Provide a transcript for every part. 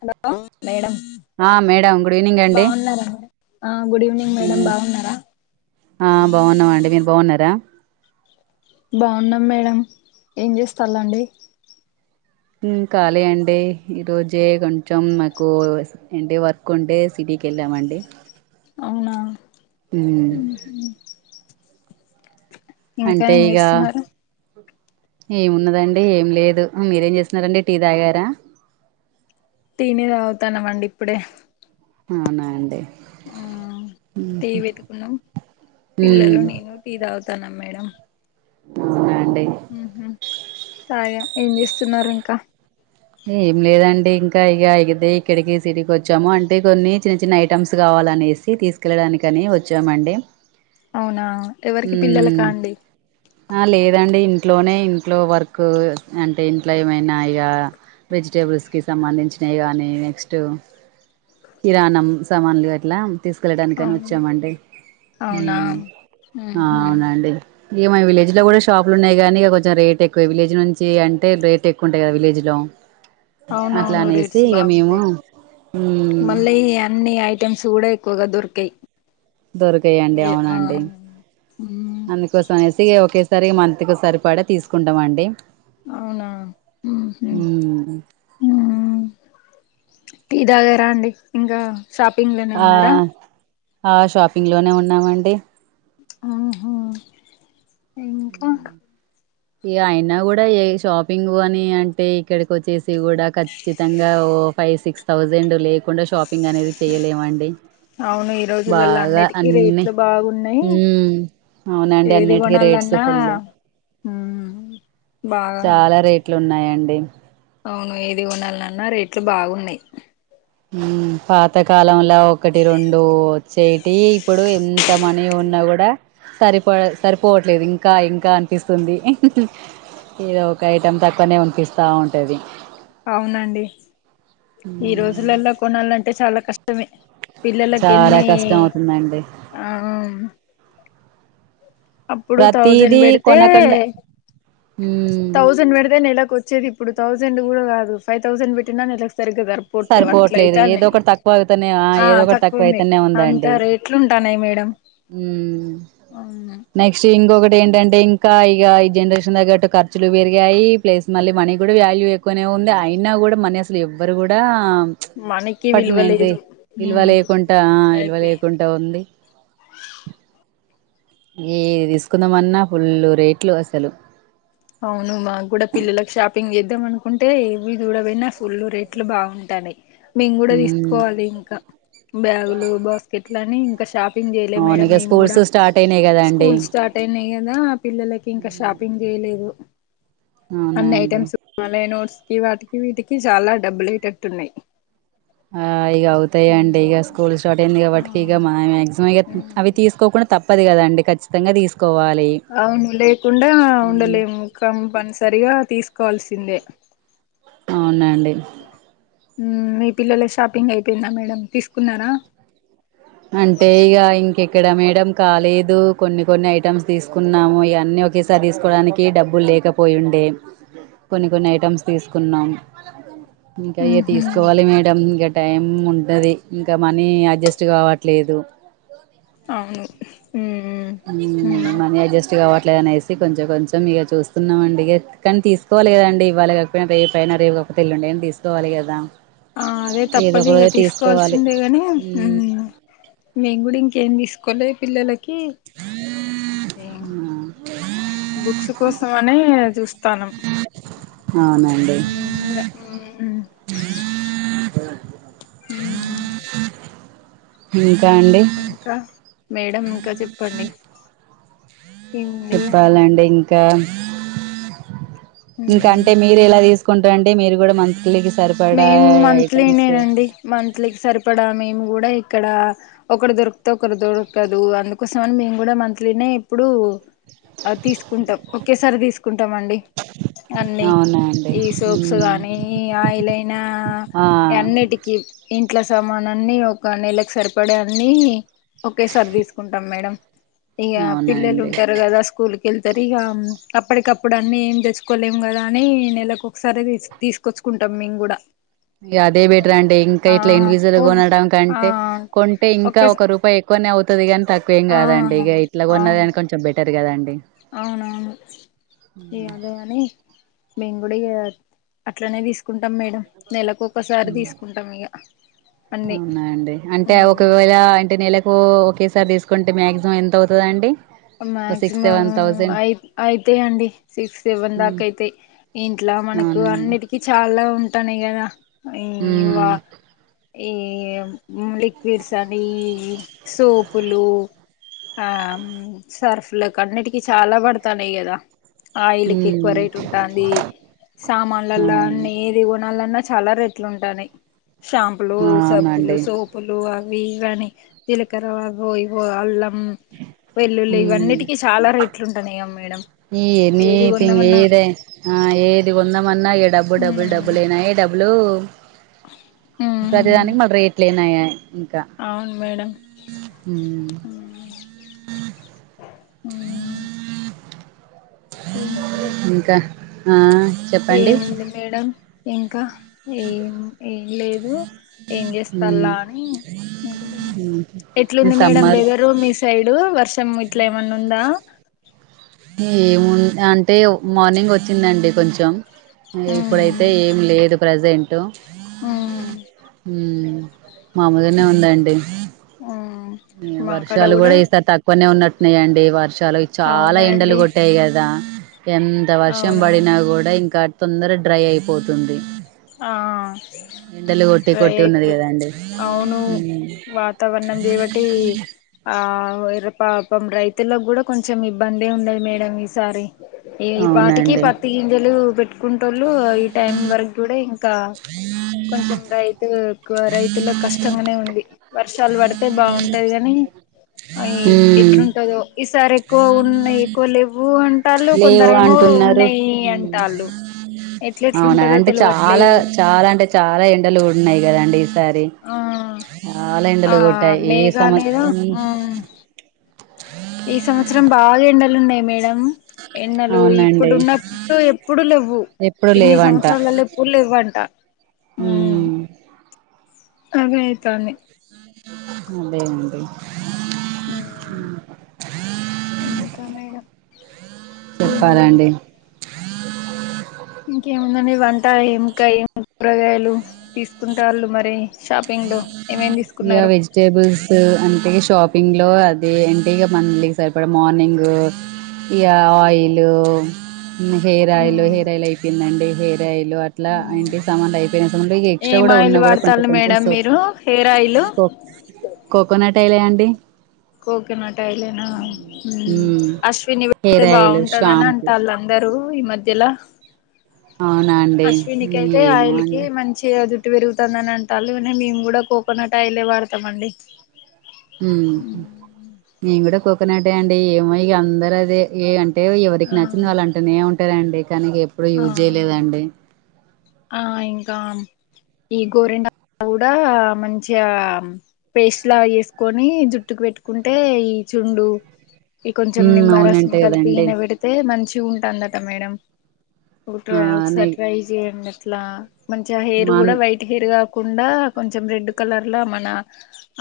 Hello madam ఆ madam good evening అండి బావున్నారండి ఆ గుడ్ ఈవినింగ్ మేడం బాగున్నారా ఆ బావున్నాం అండి మీరు బావున్నారా బావున్నాం మేడం ఏం చేస్తళండి మ్ ఖాళీ అండి ఈరోజే కొంచెం మాకు ఎంటి వర్క్ ఉంటే సిటీకి ఎళ్ళామండి అవునా మ్ హు అంటే ఇగా ఏమున్నదండి ఏం లేదు మీరేం చేస్తున్నారండి టీ తాగారా టీనే తాగుతానమండి ఇప్పుడే అవునా అండి ఆ టీ పెట్టుకున్నం పిల్లలు ఉమ్, నేను టీ తాగుతానమ్ మేడం అవునా అండి ఉహు తాగా ఏం చేస్తున్నారు ఇంకా ఏం లేదండి ఇంకా ఇగ ఇగితే ఇక్కడికి సిటీకి వచ్చాము అంటే కొన్ని చిన్న చిన్న ఐటమ్స్ కావాలినేసి ఇవి తీసుకెళ్ళడానికని వచ్చామండి అవునా ఎవరికి ఉమ్, పిల్లలకాండి ఆ లేదండి ఇంట్లోనే ఇంట్లో వర్కు అంటే ఇంట్లో ఏమైనా ఇగా వెజిటేబుల్స్కి సంబంధించినవి కానీ నెక్స్ట్ కిరాణం సమాన్లు అట్లా తీసుకెళ్ళడానికని అవును వచ్చామండి అవునా ఉమ్ ఉహు అవునండి ఇగ మా విలేజ్ లో కూడా షాపులు ఉన్నాయి కానీ ఇక కొంచం రేట్ ఎక్కువ విలేజ్ నుంచి అంటే రేట్ ఎక్కువ ఉంటాయిగ విలేజ్లో అవునవును రేట్స్ బాగుంటాయి ఉమ్ మళ్ళీ అన్నీ అయ్ ఐటెమ్స్ కూడా ఎక్కువగా దొరికయ్ దొరకాయండి అవునండి ఉమ్ అందు కోస అనేసి ఒకేసారి మంతకిసరిపడ తీసుకుంటాం అండి అవునా ఉహు ఉమ్ ఉమ్ టీ తాగరా అండి ఇంగా షాపింగా ఆ ఆ షాపింగ్లోనే ఉన్నామండి ఆహా ఇంకా ఈ ఆయైనా గుడా ఏ షాపింగు అని అంటే ఇక్కడికొచ్చేసి గుడా క ఖచ్చితంగా ఓ ఫైవ్ సిక్స్ థౌజండు లేకుండా షాపింగ్ అనేది చెయ్యలేమండి అవును ఈ రోజులల్ల అన్నిటికీ రేట్లు బాగున్నాయ్ ఉమ్ అవునండి అన్నిటికీ రేట్స్ ఏదిగొన్నలన్నా ఫుల్ హూమ్ చాలా రేట్లున్నాయండి అవును ఏది గొనలన్నా రేట్లు బాగున్నయ్ ఊ పాతకాలంల ఒకటి రెండూ చ్చేటివి ఇప్పుడు ఎంత మనీ ఉన్నా గుడా సరిపో సరిపోవట్లేదు ఇంకా ఇంకా అన్పిస్తుంది ఏదో ఒక ఐటెం తక్కువనే వొన్పిస్తా ఉంటది అవునండి ఈ మ్మ్ రోజులల్లో కొనాలంటే చాలా కష్ ష్టమే చాలా పిల్లలకెన్నీ కష్టం అవుతుందండి అప్పుడు థౌజెన్ ప్రతిదీ బెడితే కొనకుండా మ్మ్ థౌజెన్ బెడితే నెలకొచ్చేది ఇప్పుడు థౌజెండు గుడ గాదు ఫైవ్ థౌజెన్ వెట్టిన నెలకు సరిగ్గా జరుప్ పోట్లేవు సరిపోవట్లేదు ఏదో అట్లైతన్నాయ్ ఒకటి తక్కువ అవుతనే ఆ ఏదో ఒకటి తక్కువ తక్కువుంది అయితేనే అంత రేట్లు ఉంటాన్నాయ్ మేడం ఊ అవును నెక్స్ట్ ఇంగొగటి ఏంటంటే ఇం ఇంకా ఇక ఈ జండ్రేషన్ తగ్గట్టు ఖర్చులు బెరిగాయి ప్లస్ మళ్ళీ మనీ గుడ వ్యాల్యూ ఎక్ కొనే ఉంది అయినా గుడ మనీ అసలు ఎవ్వరు గుడా మనకి పట్నే ఇది విలువలేదు విల్వ ఉమ్ లేకుంట ఆ విల్వ అయిపోయింది లేకుంట ఉంది ఏ దీస్కుందామన్నా ఫుల్లు రేట్లు అసలు అవును మా గ్గుడ పిల్లలకు షాపింగ్ ఏద్దాం అనుకుంటే ఇవి జూడ బొయినా ఫుల్ రేట్లు బావుంటన్నాయ్ మేమ్ గుడ మ్మ్ దీస్కోవాలి ఇంకా బ్యాగులు బాస్కెట్లని ఇంకా షాప్ షాపింగ్ జెయ్ల అవును మేడం ఇక మేమ్ స్కూల్స్ గూడా స్టార్ట్ అయినాయి కదా స్కూల్ స్టాట్ టైనా గదా పిల్లలకి ఇంకా అండి షాపింగ్ జెయ్లేదు అవునా అన్ని అండి ఐటమ్స్ నోట్స్కి వాటికి వీటికి చాలా డబ్బులైటట్టున్నాయ్ ఆ ఇగ అవుతాయండి ఇగ స్కూల్ స్టార్ట్ అయింది ఆ గాబట్టి ఇగ మన మ్యాక్సిమం ఇగ అవి తీస్కోకుండా తప్పదు గదండి ఖచ్చితంగా దీస్కోవాలి అవును లేకుండా ఉండలేము కంపన్సరిగా తీస్కోవాల్సిందే అవునండి ఊ మీ పిల్లొల్ల షాపింగ్ అయిపేయిందా మేడం తీస్కున్నారా అంటే ఇగ ఇంకెక్కడ మేడం కాలేదు కొన్ని కొన్ని ఐటమ్స్ దీస్కున్నాము ఇగ అన్నీ ఒగే త దీస్కోడానికి డబ్బుల్ లేకపోయుండే కొన్ని కొన్ని ఐటమ్స్ తీస్కున్నాము ఇంకా ఇగ మ్హూ, తీస్కోవాలి మేడం ఇంగ టైం ఉంటది ఇంకా మనీ అడ్జస్ట్ గావ ట్లేదు అవును ఊ ఊ ఊ మనీ అడ్జెస్ట్ గావట్లదనేసి కొంచెం కొంచెం ఇగ చూస్తున్నాం అండి ఇగ కాన్ తీస్కోవాలి గదండి ఇవ్వాళ గాకపోయ్నా రేపైనా రేప్ గాక పోతె ఎల్లుండైన దీస్కోవాలి గదా ఆ అదే తప్పదిగ తీస్కోవాల్సిందే గని ఉహు మేమ్ గుడ ఇంకేం దీస్కోలే పిల్లలకి ఉనా బుక్స్ కోసమనే జూస్తాన్నం అవ్నన్ మేమ్ గుడ ఊ ఊ హూ ఇంకా అండి ఇంక మేడం ఇంకా చెప్పండి ఏం లే చెప్పాలండి ఇంక ఇంక ఉమ్ అంటే మీరు ఎలా తీస్ స్కుంట అంటే మీరు కూడ మంత్లికి సరిపడా ఐటమ్స్ మంత్లికి సరిపడ మేము కూడ ఇక్కడ ఒకటి దొర్కుతే ఒకటి దొరకదు అందుకోసం అని మేము కూడా మంత్లీనే ఎప్పుడు ఆ తీస్కుంటాం ఒకేసారే తీస్కుంటామండి అన్ని అవునా అండి ఈ సూప్స్ గానీ ఆయిలైన ఆ అన్నిటికి ఇంట్ల సామానన్ని ఒక నెలకి సరిపడే అన్ని ఓకే సారి తీస్కుంటాం మేడం ఇగ అవునా పిల్లలు అండి ఉంటారు కదా స్కూల్ వెళ్తారు ఇగ అప్పటికప్పుడు అన్నీ ఏం తెచ్చుకోలేము కదా అని నెలకోక్సారి తీస్కొచ్చు కుంటాం మేము గుడ ఇ అదే బెటరండి ఇంక ఇట్లా ఇన్విజువల్గ ఓ కొనడం ఆ కంటే కొంటే ఇంకా ఒకేస ఒక రూపయ్ ఎక్కువనే అవుతది కానీ తక్కువేం ఆ కాదండి ఇగ ఇట్లా కొన్నది అవును కాని కొంచెం బెటర్ కదండి ఈ అదే అని మేము కూడ అట్లనే తీస్కుంటాం మేడం నెలకొక్కసారి తీస్కుంటాం ఇగ అన్నీ అవునా అండి అంటే ఒకవేళ అంటే నెల కు ఓకేసారి తీస్కుంటే మ్యాక్సిమం ఎంత అవుతదండి ఓ సిక్స్ మక్సిమం సెవెన్ థౌజండ్ అయి అయితాయి అండి సిక్స్ సెవెన్ మ్ దాకా అయితాయ్ ఇంట్ల మనకు అవునండి అన్నిటికీ చాల ఉంటానయి కదా ఈవ ఉమ్ ఈ లిక్విడ్స్ అని సోపులు ఆ సర్ఫ్లకన్నిటికీ చాల పడ్తాన్నాయి కదా ఆయిల్కి ఉమ్ ఎక్కువ రేట్ ఉంటాంది సామాన్లలో అవునండి అన్నీ కొనాలన్న చాల రెట్లు ఉంటాయి షాంపులు ఆ సబ్బులు అవునండి సో పులు అవి ఇవి అని జీలకర అవొ ఇవొ అల్లం వెల్లుల్లి ఉమ్ ఇవన్నిటికీ చాల రేట్లు ఉంటాన్నాయ మేడం ఏది కొందామన్నా [unintelligible] ఆ ఏది కొందామన్నా ఇ డబ్బు డబ్బు ఉమ్ డబ్బులెనాయే డబ్బులూ ప్రతి దానికి ఉమ్ మళ్ళీ రేట్లు అయినాయ అవును మేడం మ్మ్ ఉ ఇంక ఇంక ఆ చెప్ ఏముంది మేడం ఇంక ఏం ఏం లేదు ఏం చేస్తల మ్మ్ అని అనుకుంటున్న ఈ ఎట్లుంది మేడం సమ్మర్ వెదరు మీ సైడు వర్షం ఇట్ల ఏమన్నా ఉంద ఏమున్ అంటే మార్నింగ్ ఓచ్చిందండి కొంచెం ఇప్పుడై ఉమ్ అయితే ఏం లేదు ప్రజెంటు ఉమ్ ఉ మామూల్గానే ఉందండి ఆ వర్షాలు కూడ ఈసారి తక్కువనే ఉన్నట్టు ఉన్నాయ అండి వర్షాలు చాల ఎండలు అవునండి కొట్టాయి కదా ఎంత వర్షం అవునవును పడినా కూడ ఇంక తొందర డ్రై అయిపోతుంది ఆ ఎండలు కొట్టి డ్రై కొట్టి ఉన్నది కదా అయిపోతే అండి అవ్ను మ్మ్ వాతావరణం దేవటి ఆ పాపం రైతులక్కూడా కొంచెం ఇబ్బందే ఉండది మేడం ఈసారి ఈ పాటికి అవునండి పత్తి గింజలు పెట్కుంటోళ్లు ఈ టైం వరక్ కూడే ఇంకా కొంచెం రైతు రైతులకు కష్టంగానే ఉంది వర్షాలు పడ్తే బాగుంటది గని అ యి ఉమ్ ఎట్లుంటదో ఈసారి ఎక్కువ ఉన్నాయి ఎక్కువ లెవ్వు అ టాళ్ళు లేవు కొందర్ ఏమో అంటున్నారు ఉన్నాయి ఉమ్ అంటాళ్ళు ఎట్ల ఎట్ల అవునా ఉంటందో అంటే చాలా చాలా అంటే చాలా ఎండలు ఉన్నాయి కదండి ఈసారి ఆ చాలా ఎండలు ఆ కోటాయి యే సంవత్స మేఘాలేద ఆ ఈ సంవత్సరం బాగ ఎండలు ఉన్నాయి మేడం ఎన్నలు ఇప్పుడు అవునండి ఉన్నప్పుడు ఎప్పుడు లేవ్వు ఎప్పుడు ఇన్ని లేవంట సంవత్సరాలలో ఎప్పుడు లెవ్వంట ఊమ్ ఆకాలైతాంది ముందే ఉంటయి ఊమ్ ఇంకా మేడం ఉమ్ చెప్పాలండి ఇంకేముందండి వంట ఎంకాయ్ కూరగాయ్లు తీస్కుంటాళ్ళు మరి షాపింగ్లో ఏమేమ్ తీస్కున్నారు టేబుల్స్ అంటే షాపింగ్లో అది ఎంటిక మళ్ళీ సరిపడా మార్నింగ్ ఇ ఆయిల్ హెయిర్ ఆయిల్ ఉమ్ హెయిర్ ఆయిల్ అయిపోయిందండి హెయిర్ ఆయిల్ అ ఇట్లా ఉమ్ ఇంటి సామాన్లు అయిపోయి సమా ఎక్సట్రా కూడా ఉన్నా కూడా కొంచం దమ్ మీరు హెయిర్ ఆయిల్ కోక్ కోకోనట్ అయిలే అండి కోకోనట్ అయిలేనా ఉమ్, అశ్విని వెతే హెయిర్ ఆయిల్ బాగుంటదని షాంపూ అంటాళ్ళు అందరు ఈ మధ్యలా అవునా అండి అశ్వని కై అయితే ఏమో ఆయిల్కి అండి మంచి జుట్టు పెరుగుతంది అని అంటాళ్ళు మేమ్ కూడా కోకోనట్ ఆయిలే వాడ్తాం అండి ఉం నేన్ కూడా కోకోనటె అండి ఏమో అందర్ అదే ఏ అంట అంటే ఎవరికి ఆ నచ్చింది వాళ్ళు అంటూనే ఉంటారండి కానీ ఇగ ఎప్పుడూ ఆ యూజ్ చేయ్లేదండి ఆ ఇంకా ఈ గోరెండా కూడా మంచిగా పేస్ట్లాగా చేస్కొని జుట్టుకు పెట్కుంటే ఈ చుండ్రు ఇ కొంచెం ఉమ్ నిమ్మరసం అవునంట కలిపి కదండి ఇడ్నే వీడ్ అయితే మంచి ఉంటందట మేడం ఒక్ ఆ టై నే ఒకసారి ట్రై చేయండి అట్లా మంచిగా హెయిర్ మాన్ కూడా వైట్ హెయిర్ కాకుండా కొంచెం రెడ్ కలర్లో మన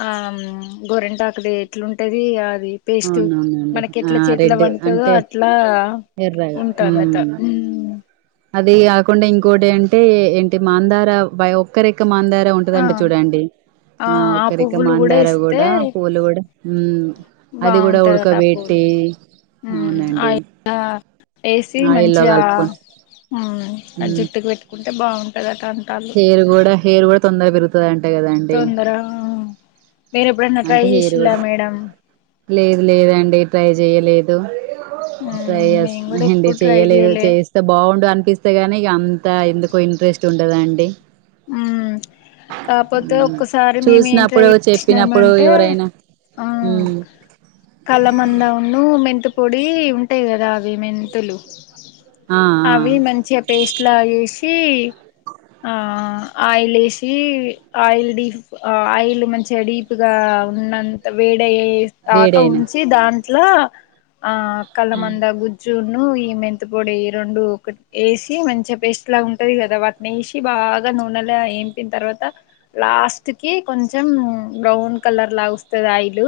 ఆ మ్ గోరెంటకుది ఎట్లుంటది అది పేస్ట్ అవునవునండి మనకి ఆ ఎట్లా చేతిలో రెడ్ వండుతుందో అంటే అట్లా ఎర్రగా ఉంటాందట ఉమ్ ఉమ్ అది కాకుండా ఇంకోటి అంటే ఏంటి మాందార బఒక్కరెక్క మందార ఆ ఉంటదంటా చూడండి ఆ ఒక్కరెక మాందార కూడా పూలు కూడా అది కూడా బాగుంటదట అ పూలు ఉడకబెట్టి ఉ ఆ అవునండి ఇగ ఏసి ఆయిల్లో మంచిగ కలుపుకొని ఆ ఉమ్ జుట్టుకు పెట్టుకుంటే బాగుంటదట అంటాళ్ళు ఇది కూడా హైర్ కూడా తొందరగ పెర్ తుందట కదండి అంటే తొందర మీరు ఎప్పుడన్నా ట్రై అంటే హైర్ చేసిలా కూడా మేడం లేదు లేదండి ట్రై చెయలేదు ట్రై చేస్ మేము కూడా అండి ఎప్పుడు ట్రై చెయలేదు చేయలే చేస్ స్తే బాగుండు అనిపిస్తే గాని ఇగ అంత ఎందుకో ఇంట్రెస్ట్ ఉండదండి మ్మ్ కాపోతే ఉ ఒక్కసారి మేమేం ట్రై చూసినప్పుడు చెప్పినప్పుడు చేసినామంటే ఎవరైనా ఉ కలబంద ను మెంతుపొడి ఉంటాయి కదా అవి మెంతులు ఆ ఆ అవి మంచిగా పేస్ట్ లా చేసి ఆ ఆయిల్ వేసి ఆయిల్ డి ఆ ఆయిల్ మంచిగా డీప్ గా ఉన్నంత వేడై ఆక వేడైనా ఉంచి దాంట్లో ఆ కలమంద గుజ చూన్ను ఈ మెంతపొడి ఈ రెండు ఒకటి ఏసి మంచిగా పేస్ట్ లాగా ఉంటది కదా వాటిని ఏసి బాగా గా నూనెలో ఏంపిన్ తర్వాత లాస్ట్ కి కొంచం బ్రౌన్ కలర్ లాగా వస్తది అయిలు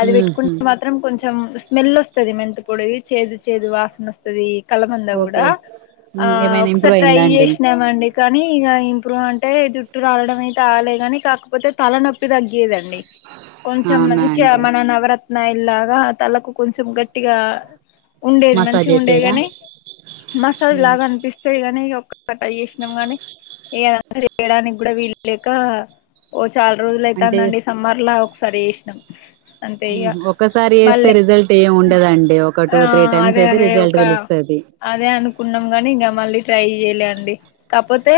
అది హ్మ్ హు పెట్టుకుంటే మాత్రం కొంచం స్మెల్ వస్తది మెంతపొడి చేదు చేదు వాసన వస్ త్తది కలమందా కూడా ఓకే ఆ హ్మ్ ఏమైనా ఒకసారి ఇంప్రూవ్ ట్రై అయిందా అండి చేసినామండి కానీ ఇగా ఇంప్రూవ్ అంటే జుట్టు రాలడం అయితే ఆగాలే గానీ కాకపోతే తల నొప్పి తగ్గేదండి కొంచం అవునా మంచిగా అండి మన నవరత్నా ఆయిల్ లగా తలకు కొంచెం గట్టిగా ఉండేది మసాజ్ మంచిగా ఉండేది చేసేదా గాని మసాజ్ హ్మ్ లాగా అనిపిస్ సే గానీ ఇగ ఒక్క ట్రై చేసినాం గాని ఇగ ఏద చేయడానికి కూడా వీలు లేక ఓ చాల రోజులు అంటే అయితాంది అండి సమ్మర్ లో ఒకసారి చేసినం అంతే హ్మ్ ఇగా హు ఒక్కసారి వేస్తే మళ్ళీ రిజల్ట్ ఏమి ఉండదండి ఒక టూ ఆ త్రీ టైమ్స్ అదే అయితే అదే రిజల్ట్ ఒక తెలుస్తుంది అదే అనుకున్నాం గానీ ఇంకా మళ్ళీ ట్రై చేయలే అండి కాకపోత్ తే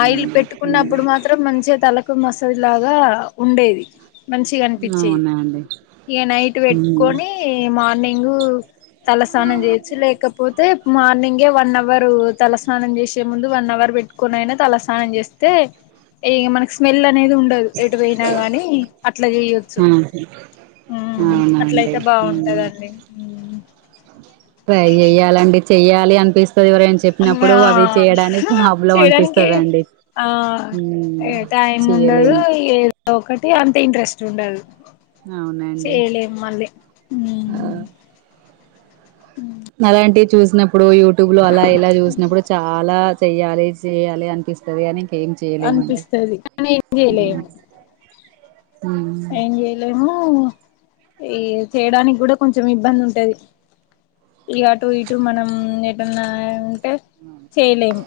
ఆయిల్ పెట్టుకున్నప్పుడు మాత్రం మంచిగా తలకు మసాజ్ లాగా ఉండేది మంచిగా అనిపించేది అవునా అండి హ్మ్ అవునా అండి. ఇగా నైట్ పెట్టుకొని హ్మ్ మార్నింగు తలస్నానం చేయొచ్చు లేకపోతే మార్నింగే వన్ అవర్ తలస్నానం చేసే ముందు వన్ అవర్ పెట్టుకుని అయినా తలస్నానం చేస్తే ఇగ మనకి స్మెల్ అనేది ఉండదు ఎటు పోయినా గానీ అట్లా చేయొచ్చు ఆ ఊ అవునండి అట్లయితే బాగుంటది అండి ట్రై చెయాలండి చెయ్యాలి అనిపిస్తది ఎవరైనా అమ్మా చెప్పినప్పుడు అవి చేయడానికి ప్రాబ్లం చేయడానికి అనిపిస్తది అండి ఆ ఇగ టైం ఉండదు చేయలేము ఏ ఒకటి అంత ఇంట్రెస్ట్ ఉండదు అవునండి చేయాలెం మళ్ళీ ఉ ఆ అలాంటి చూసినప్పుడు యూట్యూబ్ లో అలా ఇలా చూసినప్పుడు చాలా చెయ్యాలి చెయ్యాలి అనిపిస్త టది గని ఇంకేం చేయలేము అనిపిస్తది కానీ ఏం ఉ చేయలేము ఉ ఏం చేయలేము ఈ చేయడానికి కూడా కొంచం ఇబ్బంది ఉంటది ఇ అటు ఇటు మనం ఏటన్నా ఉంటే చేయలేమ్